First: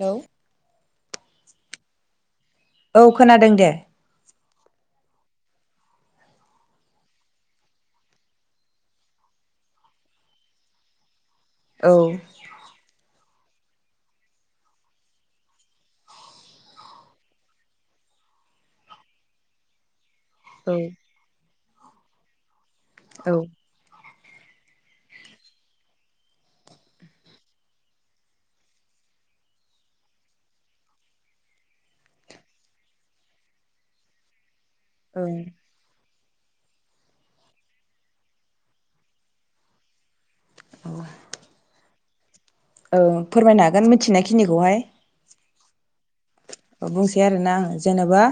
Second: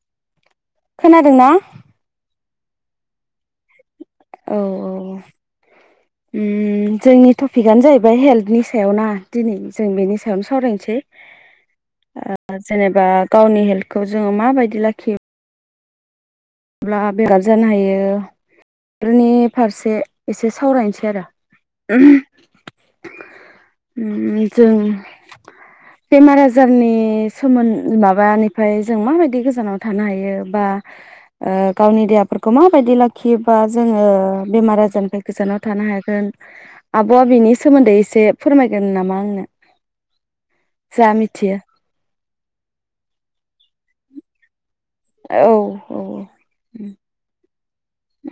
Hello खोनादोंना? औ खोनादों दे। औ औ ओम जोंनि टपिकआनो जाहैबाय हेल्थनि सायाव ना दिनै जों बेनि सायावनो सावरायनोसै। औ ओ जेनेबा गावनि हेल्थखौ जोङो माबायदि लाखियो अब्ला बे गाब जानो हायो बेफोरनि फारसे एसे औ सावरायनोसै आरो। [unintelligible] औ जों बेमार आजारनि सोमोन माबानिफ्राय जों माबायदि गोजानाव थानो हायो बा ओ गावनि देहाफोरखौ माबायदि लाखियोबा जोङो बेमार आजारनिफ्राय गोजानाव थानो हागोन। आब आ बेनि सोमोन्दै एसे फोरमायगोन नामा आंनो? जा मिथियो औ फोरमायनो हागोन मिथिनाय खिनिखौहाय। औ औ उम बुंसै आरोना जेनेबा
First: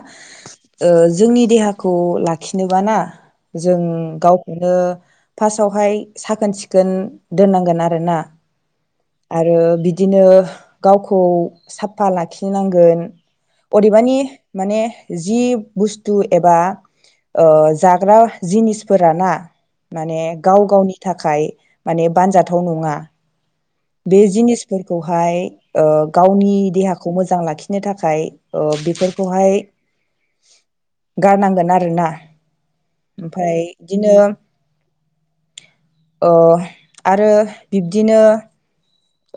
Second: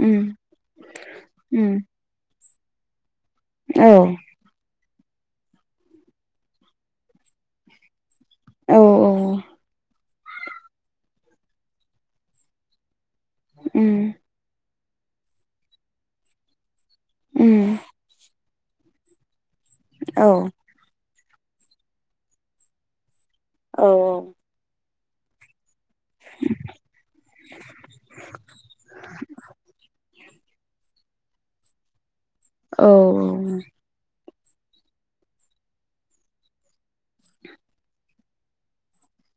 ओ जोंनि उम देहाखौ लाख खिनोबा ना? जों औ गावखौनो फार्स्टआवहाय साखोन सिखोन दोननांगोन आरोना औ आरो बिदि बिदिनो गावखौ साफा लाखिनांगोन उम अदेबानि माने जि बुस्तु एबा ओ उम जाग्रा जिनिसफोरा ना माने औ गाव गावनि थाखाय माने बानजाथाव नङा। औ बे जिनिसफोर खौहाय। ओ गावनि देहाखौ मोजां लाखिनो थाखाय ओ बेफोरखौहाय गारनांगोन आरोना। औ ओमफ्राय बिदिनो। ओ आरो बिब्दिनो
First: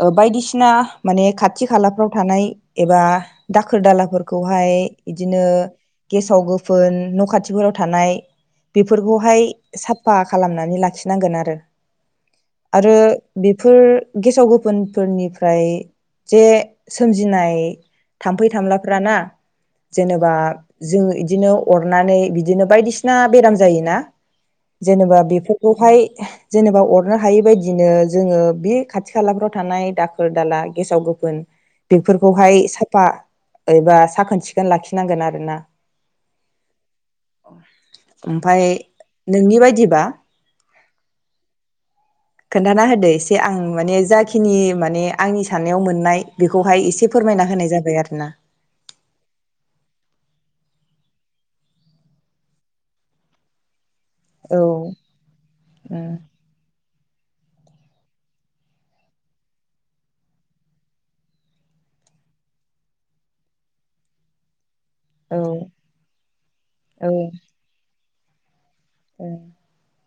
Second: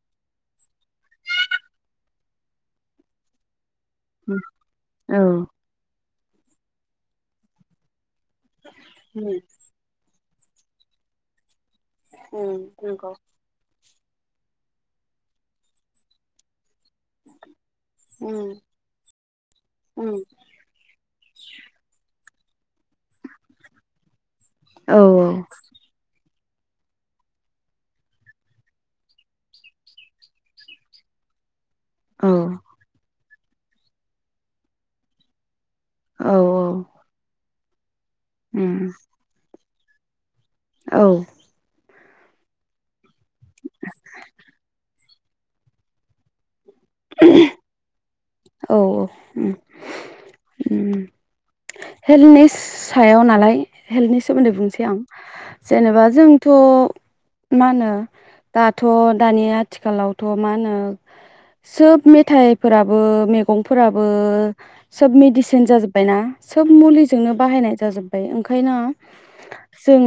ओ बायदिसिना माने खाथि खालाफ्राव थानाय एबा दा दाखोर दालाफोरखौहाय औ इदिनो गेसाव गोफोन न' खाथिफोराव थानाय। उम बेफोरखौहाय साफा खालामनानै लाखिनांगोन आरो। आरो नंगौ बेफोर गेसाव गो बोन फोरनिफ्राय जे सोमजिनाय थाम्फै उम थामलाफ्राना उम जेनेबा जो इदिनो अरनानै बिदि बिदिनो बायदि सिना बेराम जायोना औ जेनेबा बेफोरखौहाय जेनेबा अरनो हायि बायदिनो जोङो बे खाथि खालाफ्राव थानाय दाखोर, दाला, गेसाव, गोफोन औ बेफोरखौहाय साफा एबा साखोन सिखोन लाखिनांगोन आरोना। औ औ। [inaudible] ओमफ्राय उम नोंनि बायदि बा औ। खोन्थाना होदो एसे आं माने जाखिनि माने आंनि साननायाव मोननाय बेखौ बेखौहाय एसे फोरमायना होनाय जाबाय आरोना। औ औ उम उम हेल्थनि सायाव नालाय हेल्थनि सोमोन्दै औ बुंसै आं जेनेबा औ जोंथ मा होनो दाथ' दानि आथिखालावथ' मा होनो सोब मेथाइफोरा बो मैगंफोराबो सोब मेडिसिन जाजोबबायना सोब औ मुलिजोंनो बाहायनाय जाजोब [inaudible] ओंखायनो जों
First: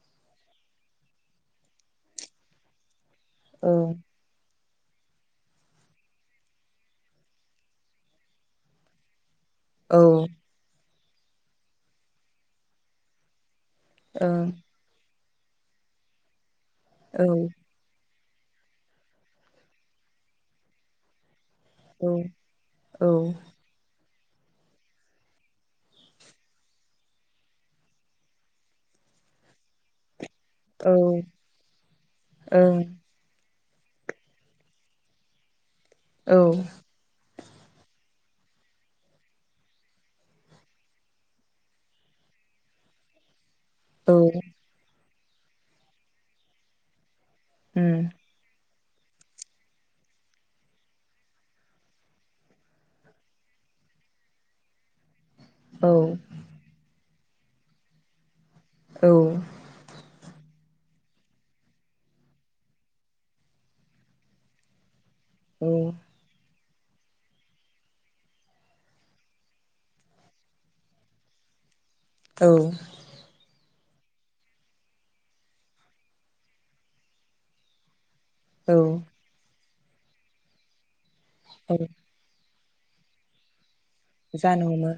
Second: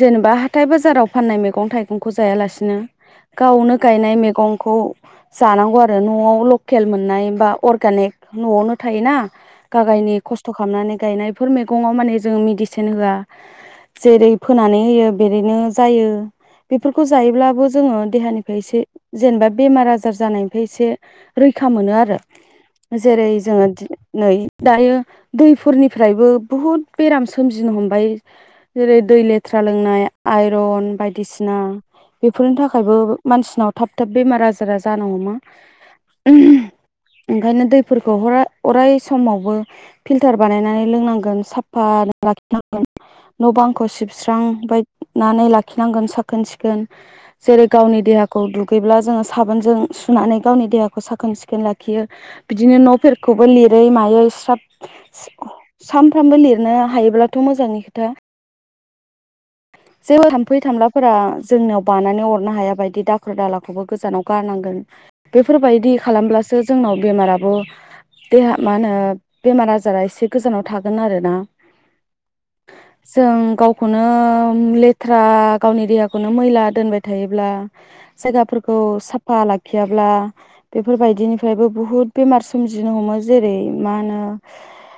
जेनेबा हाथाय बाजाराव फाननाय मैगं थाइगंखौ जायालासिनो औ गावनो गायनाय मैगं खौ जानांगौ आरो न'आव ल केल मोननाय बा अरगानेक न'आवनो थायोना। औ गागायनि ओं खस्थ खालामनानै गायनायफोर मेगंआव माने जों मिडिसिन होआ। औ जेरै फोनानै होयो बेरैनो जायो। बेफोरखौ जायोब्लाबो जोङो देहानिफ्राय एसे जेनेबा बेमार आजार जानायनिफ्राय एसे रैखा मोनो आरो औ जेरै जोङो दिनै नै दायो दैफोरनिफ्रायबो बुहुद बेराम सोमजिनो हमबाय जेरै दै लेथ्रा लोंनाय आइरन बायदिसिना बेफोरनि ओं थाखायबो मानसिनाव थाब थाब बेमार आजारा जानो हमा। औ। ओंखायनो दैफोरखौ हरा अराय समावबो फिल्टार बानायनानै लोंनांगोन साफा लाखिनांगोन। न' बांखौ औ सिबस्रां बाय नानै लाखिनांगोन साखोन सिखोन जेरै उम गावनि देहाखौ दु गैब्ला जोङो साबोनजों सुनानै गावनि देहाखौ खो साखोन सिखोन लाखियो बिदिनो न'फोरखौबो लिरै मायै स्राब औ सानफ्रामबो लिरनो हायोब्ला थ मोजांनि खोथा। जेबो हाम फै थामलाफोरा जोंनाव बानानै अरनो हाया बायदि दाखोर दालाखौबो गोजानाव गारनांगोन। औ फोरबायदि खालामब्लासो जोंनाव बेमाराबो देहा मा होनो बेमार आजारा एसे गोजानाव थागोन आरोना। औ जों गाव खौनो लेथ्रा गावनि देहाखौनो मैला दोनबाय थायोब्ला औ जायगाफोरखौ साफा ला खियाब्ला बेफोरबायदि बिदिनिफ्रायबो औ बहुत बेमार सोमजिनो हमो जेरै माहोनो जानो हमो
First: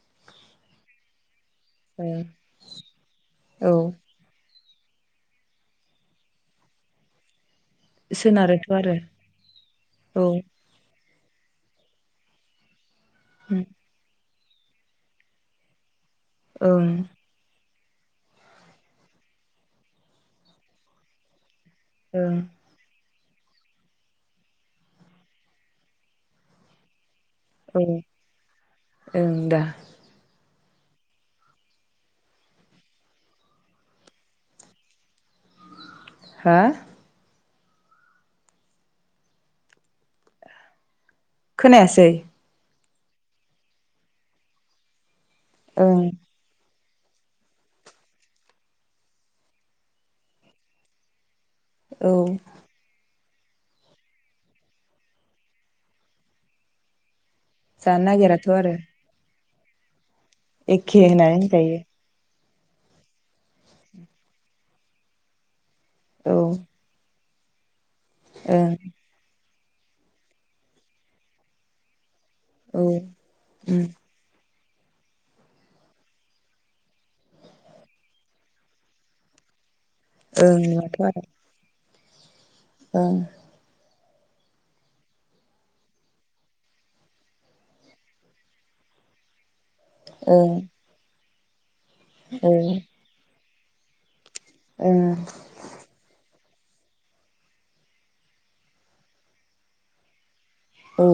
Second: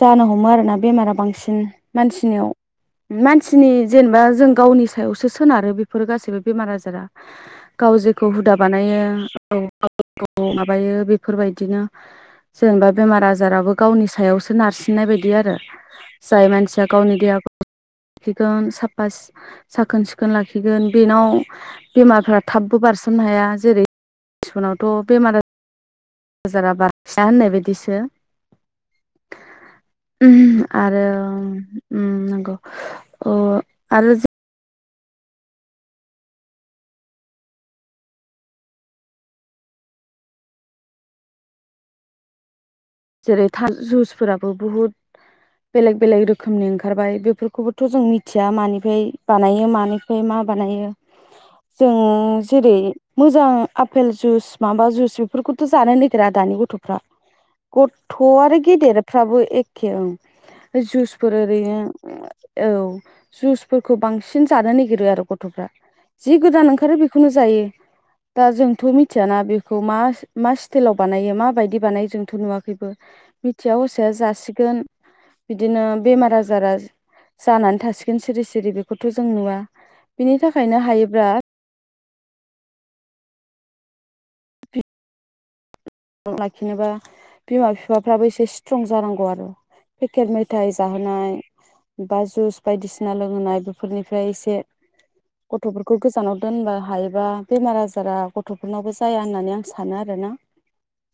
जानो हमो आरो ना बेमारा बांसिन मानसिनियाव मानसिनि औ जेनबा जों गावनि सायावसो सोनारो बेफोर गासैबो बेमार आजारा गाव जेखौ हुदा सोनारोथ' आरो बानायो औ औ ग माबायो बे फोरबायदिनो [unintelligible] बेमार ओं आजाराबो गावनि सायाव सो नारसिननाय बायदि आरो जाय मानसिया ओं गावनि देहाखौ खिगोन साफा साखोन सिखोन लाखिगोन बेनाव बेमारफ्रा ओं थाबबो बारसो मनो हाया जेरै मानसिनावथ बेमार आ आजार बा सा होननाय बायदिसो ओं दा आरो ओम नंगौ अ आरो हा खोनायासै जेरै थाब जुइसफोराबो बुहुत बेलेग ओं बेलेग रोखोमनि ओं ओंखारबाय बेफोरखौबोथ जों मिथिया मानिफ्राय बानायो मानिफ्राय मा बानायो जों औ जेरै मोजां आपेल जुस माबा जुस बेफोरखौथ जानो नागिरा दानि गथफ्रा जानो गथ नागिराथ' आरो गेदेरफ्राबो ए खे ओं एखे जुसफोर होननानै ओरैनो होनजायो औ जुइसफोरखौ बांसिन जानो नागिरो आरो गथफ्रा। जि औ गोदान ओंखारो बेख बेखौनो जायो दा ओं जोंथ मिथियाना बे मा सिटेलाव बानायो मा बायदि बानायो जों थ औ नुवाखैबो मिथिया उम हसिया जासि गोन बिदिनो बेमार आजारा जानानै थासिगोन सिरि सिरि बेखौथ जों नुवा। बिनि ओं थाखायनो हायोब्ला औ लाखिनोबा बिमा बिफाफ्राबो एसे स्ट्रं जानांगौ आरो पेकेट ओं मेथाइ जाहोनाय। बा जुस ओं बायदिसिना लोंहोनाय बेफोरनि ओमफ्राय एसे ओं गथफोरखौ गोजानाव दोनबा हायोबा बेमार आजारा गथफोरनावबो जाया होननानै आं सानो आरोना औ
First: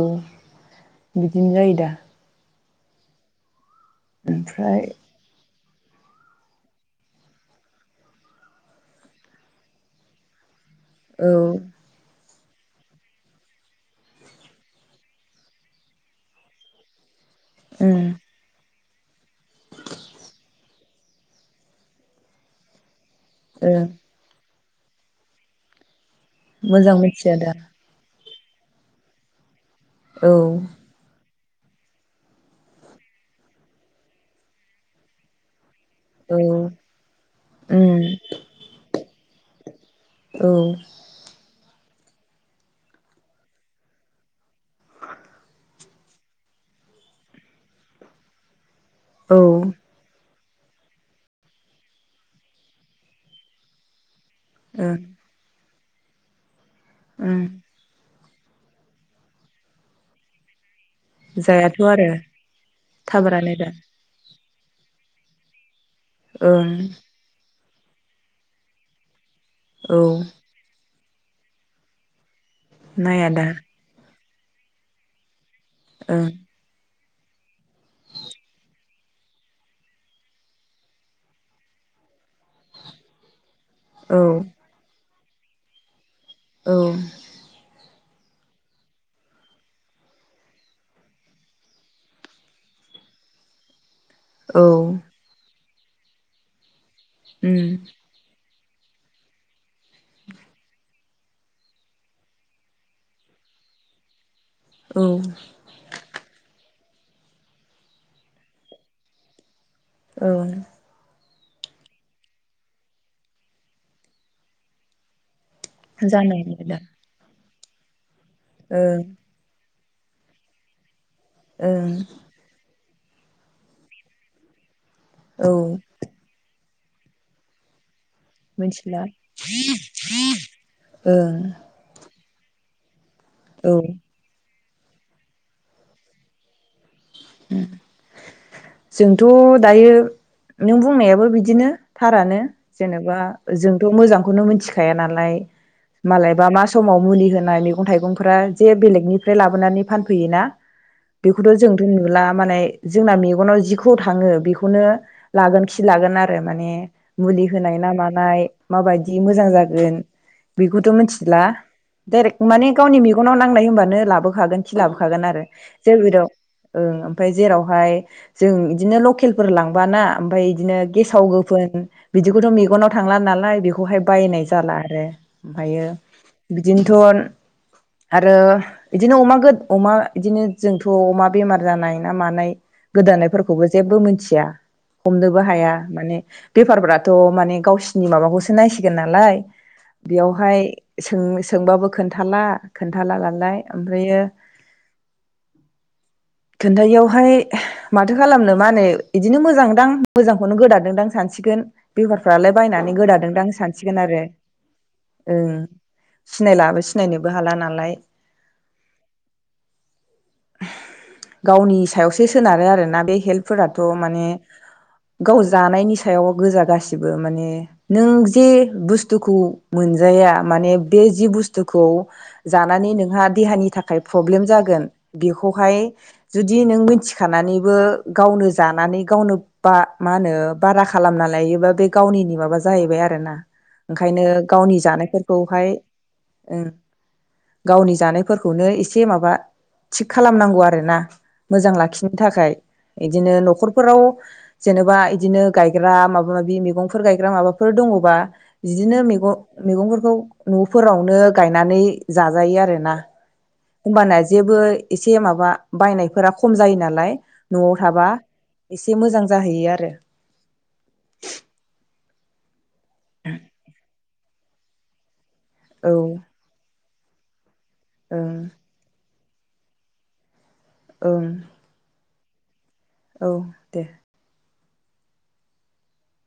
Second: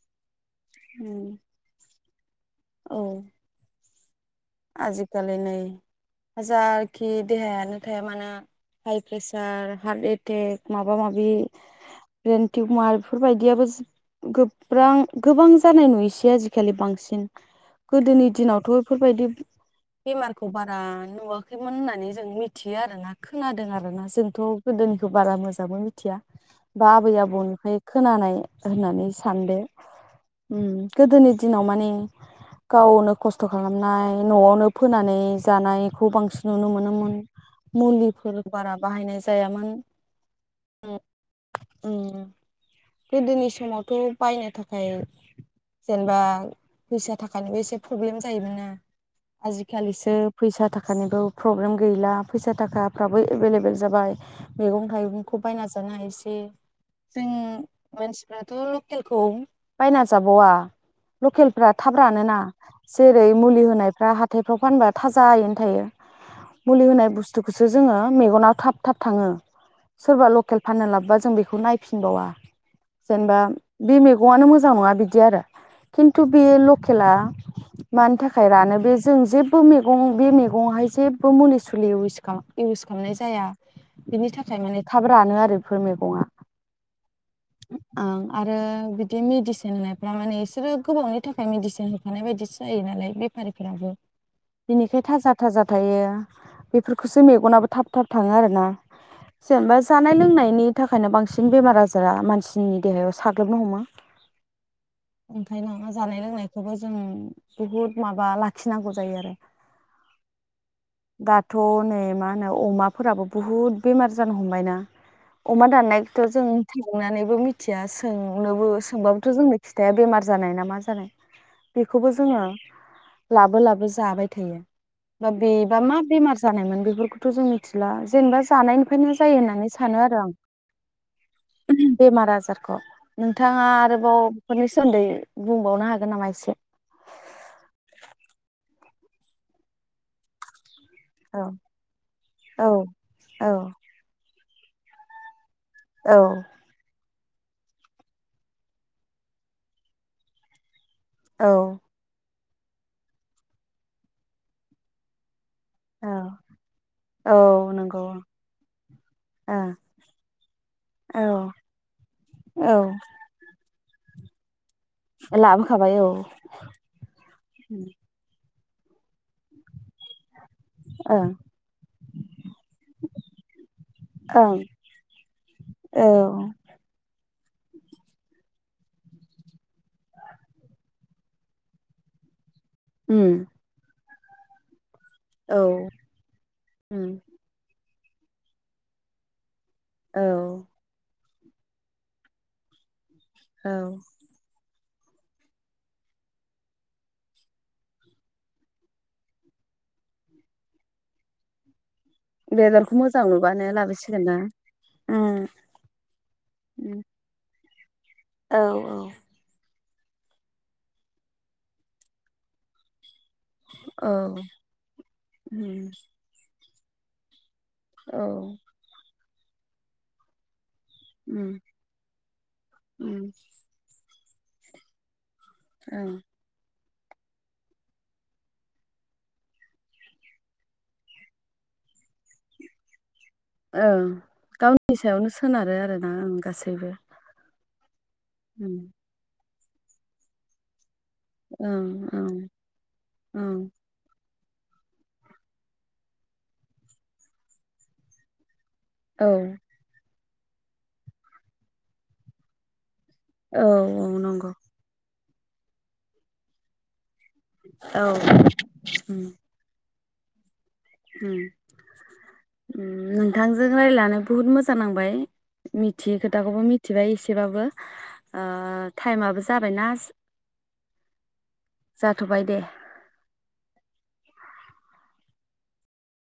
बिदिनो जायो दा औ ओमफ्राय आजि खालि नै हाजारखि देहायानो थाया मानो हाइ प्रेसार हार्ट एटेक माबा माबि। औ ब्रेन्ट टिइमार बेफोरबायदियाबो गोब्रां गोबां जानाय नुयोसै आजिखालि बांसिन। उम गोदोनि दिनावथ फोरबायदि। बेमारखौ बारा नुवाखैमोन होननानै जों मिथियो आर ना खोनादों ओं आरोना जोंथ। गोदोनिखौ बारा मोजाबो मिथिया। बा मोजां आबै मिथिया दा आबौनिफ्राय खोनानाय होननानै सानदो। औ उम गोदोनि दिनाव माने गावनो खस्थ खालामनाय नआवनो फोनानै जानाय खौ बांसिन नुनो मोनोमोन उम मुलिफोर बारा बाहायनाय जायामोन औ ओम। गोदोनि समावथ बायनो थाखाय जेनेबा फैसा थाखानिबो एसे प्रब्लेम जायोमोन ना औ आजिखालिसो फैसा थाखानिबो प्रब्लेम गैला फैसा थाखाफ्राबो एभेलेबेल जाबाय। मैगं थाइगंखौ बायनासो जानो हायोसै जों ओं मानसिफ्राथ लकेलखौ बायना जाबावा। लकेलफ्रा जायाथ' थाब आरो रानोना थाब जेरै रानो मुलि दा होनायफ्रा हाब हाथाइफ्राव फानबा थाजायैनो थायो। ओं मुलि होनाय बुस्थु खोसो जोङो मेगना थाब थाब थाङो। औ सोरबा लकेल फाननो लाब्बा जों बेखौ नायफिनबावा। नाया जेनबा दा बि मे मेगंआनो मोजां नङा बिदि आरो। खिन्थु ओं बेय लख खेला मानि थाखाय रानो बे जों जेबो मैगं बे मैगंआवहाय जेबो मुलि सुलि इउस इउस खालामनाय जाया। औ बिनि थाखाय माने खाब रानो आरो एफोर मैगङा। औ ओं आरो बिदि मेडिसिन होनायफ्रा माने इसोरो गोबावनि थाखाय मेडिसिन होखानाय बायदिसो जायो नालाय बेफारिफोराबो। औ बिनिखाय थाजा थाजाब थायो। बेफोरखौसो उम मेगनाबो थाब थाब थाङो आरोना। जेनेबा जानाय लोंनायनि थाखायनो बांसिन बेमारा जा फोरा मानसिनि देहायाव साग्लोबनो हमो। औ ओंखाय नोङो जानाय लोंनाय बेहाय जों बुहुद माबा लाखिनांगौ जायो आरो। ओं दाथ' नै मा होनो अमाफोराबो बहुद बेमार जानो हमबायना। अमा दाननाय खोथ' जानाय जों नंला दा नानैबो मिथिया सोंनोबो ओं सोंबाबोथ' जोंनो फिथाइया बेमार जानाय ना मा जानाय। ओं बेखौबो जोङो लाबो लाबो जाबाय थायो। बा औ बेबा मा बेमार जानायमोन। बेफोरखौथ जों मिथिला। जेनेबा मिथिला जानायनिफ्रायनो जायो होननानै सानो आरो आं। ओं बेमारा सारख' नोंथाङा औ आरोबाव बेफोरनि सोमोन्दै बुंबावनो हागोन नामा एसे उम जोंथ' दायो नों बुंनायाबो औ बिदिनो थारानो औ जेनेबा औ जोंथ मोजांखौनो मोनथि थिखाया नालाय। औ मालायबा मा समाव मुलि होनाय मैगं थाइगंफोरा जे बेलेगनिफ्राय लाबोनानै फानफैयोना औ बेखौथ' जोंथ' नुला माने जोंना मेगनाव जिखौ थाङो बेखौनो लागोन खि औ लागोन आरो माने औ मुलि होनाय ना नंगौ मानाय माबायदि मोजां ओं जागोन बेखौथ औ मिथिला डाइरेक माने औ गावनि मेगनाव नांनाय होमबा नो लाबोखागोन खिलाबोखागोन आरो लाबोखाबाय औ जोंबिदाव ओं ओमफाय जेरावहाय जों इदिनो लकेलफोर लांबाना ओमफ्राय दिनो गेसाव ओं गोफोन बिदिखौथ' मेगनाव थांला नालाय बेखौहाय बायनाय ओं जाला आरो ओमफायो औ बिदिनोथन आरो इदिनो अमा गो अमा इदिनो जोंथ अमा बेमार जानाय ना मानाय उम गोदानायफोरखौबो जेबबो मोन [unintelligible] हमनोबो हाया औ माने उम बेफारफ्राथ' माने गावस नि माबाखौसो नायसिगोन नालाय औ बेयावहाय सों सोंबाबो खोन्थाला खोन [unintelligible] लालाय औ ओमफ्रायो खोन्थायियावहाय माथो खालामनो मा होनो इदिनो मोजांदां मोजांखौनो गोदादोंदां सानसिगोन। बेफारफ्रालाय बायनानै बेदरखौ मोजां गोदादोंदां नुबानो सानसिगोन लाबोसिगोन आरो ना उम ओं सिनायलाबो उम सिनायनोबो हाला ना लाय। औ औ गावनि सायावसो सोनारो आरोना बे हेल्तफोराथ माने औ गाव उम जानायनि सायाव गोजा गासि बेबो माने नों जे बुस दुखु मोनजाया माने बे जि बुस्थुखौ जानानै नोंहा ओं ओं देहानि थाखाय प्रब्लेम जागोन। बेखौहाय जुदि नों मिथिखानानैबो गावनो जानानै गावनो बा मा होनो बारा खालामना लायोबा बे गावनिनि माबा जाहैबाय आरोना। ओं ओंखायनो गावनि सायावनो जानायफोरखौहाय सोनारो आरोना उम ओं गासैबो गावनि जानाय फोरखौनो उम इसे माबा थिख खालामनांगौ आरो ना मोजां ओं लाखिनो ओं थाखाय इदिनो ओं न'खरफोराव जेनेबा इदिनो गायग्रा माबा माबि मैगंफोर गायग्रा माबाफोर दंङबा बिदिनो मैग औ मैगंफोरखौ न'फोरावनो गायनानै जाजायो आरोना। औ औ होमबाना नंगौ जेबो एसे ए माबा बायनाय फोरा खम जायो नालाय न'आव औ थाबा इसे मोजां जाहैयो आरो। उम्म उम्म नोंथांजों रायलायनानै बुहुत मोजां नांबाय औ मिथियै खोथाखौबो मि थिबाय इसेबाबो ओं ओ टाइमआबो जाबायनास ओं जाथबाय दे औ दे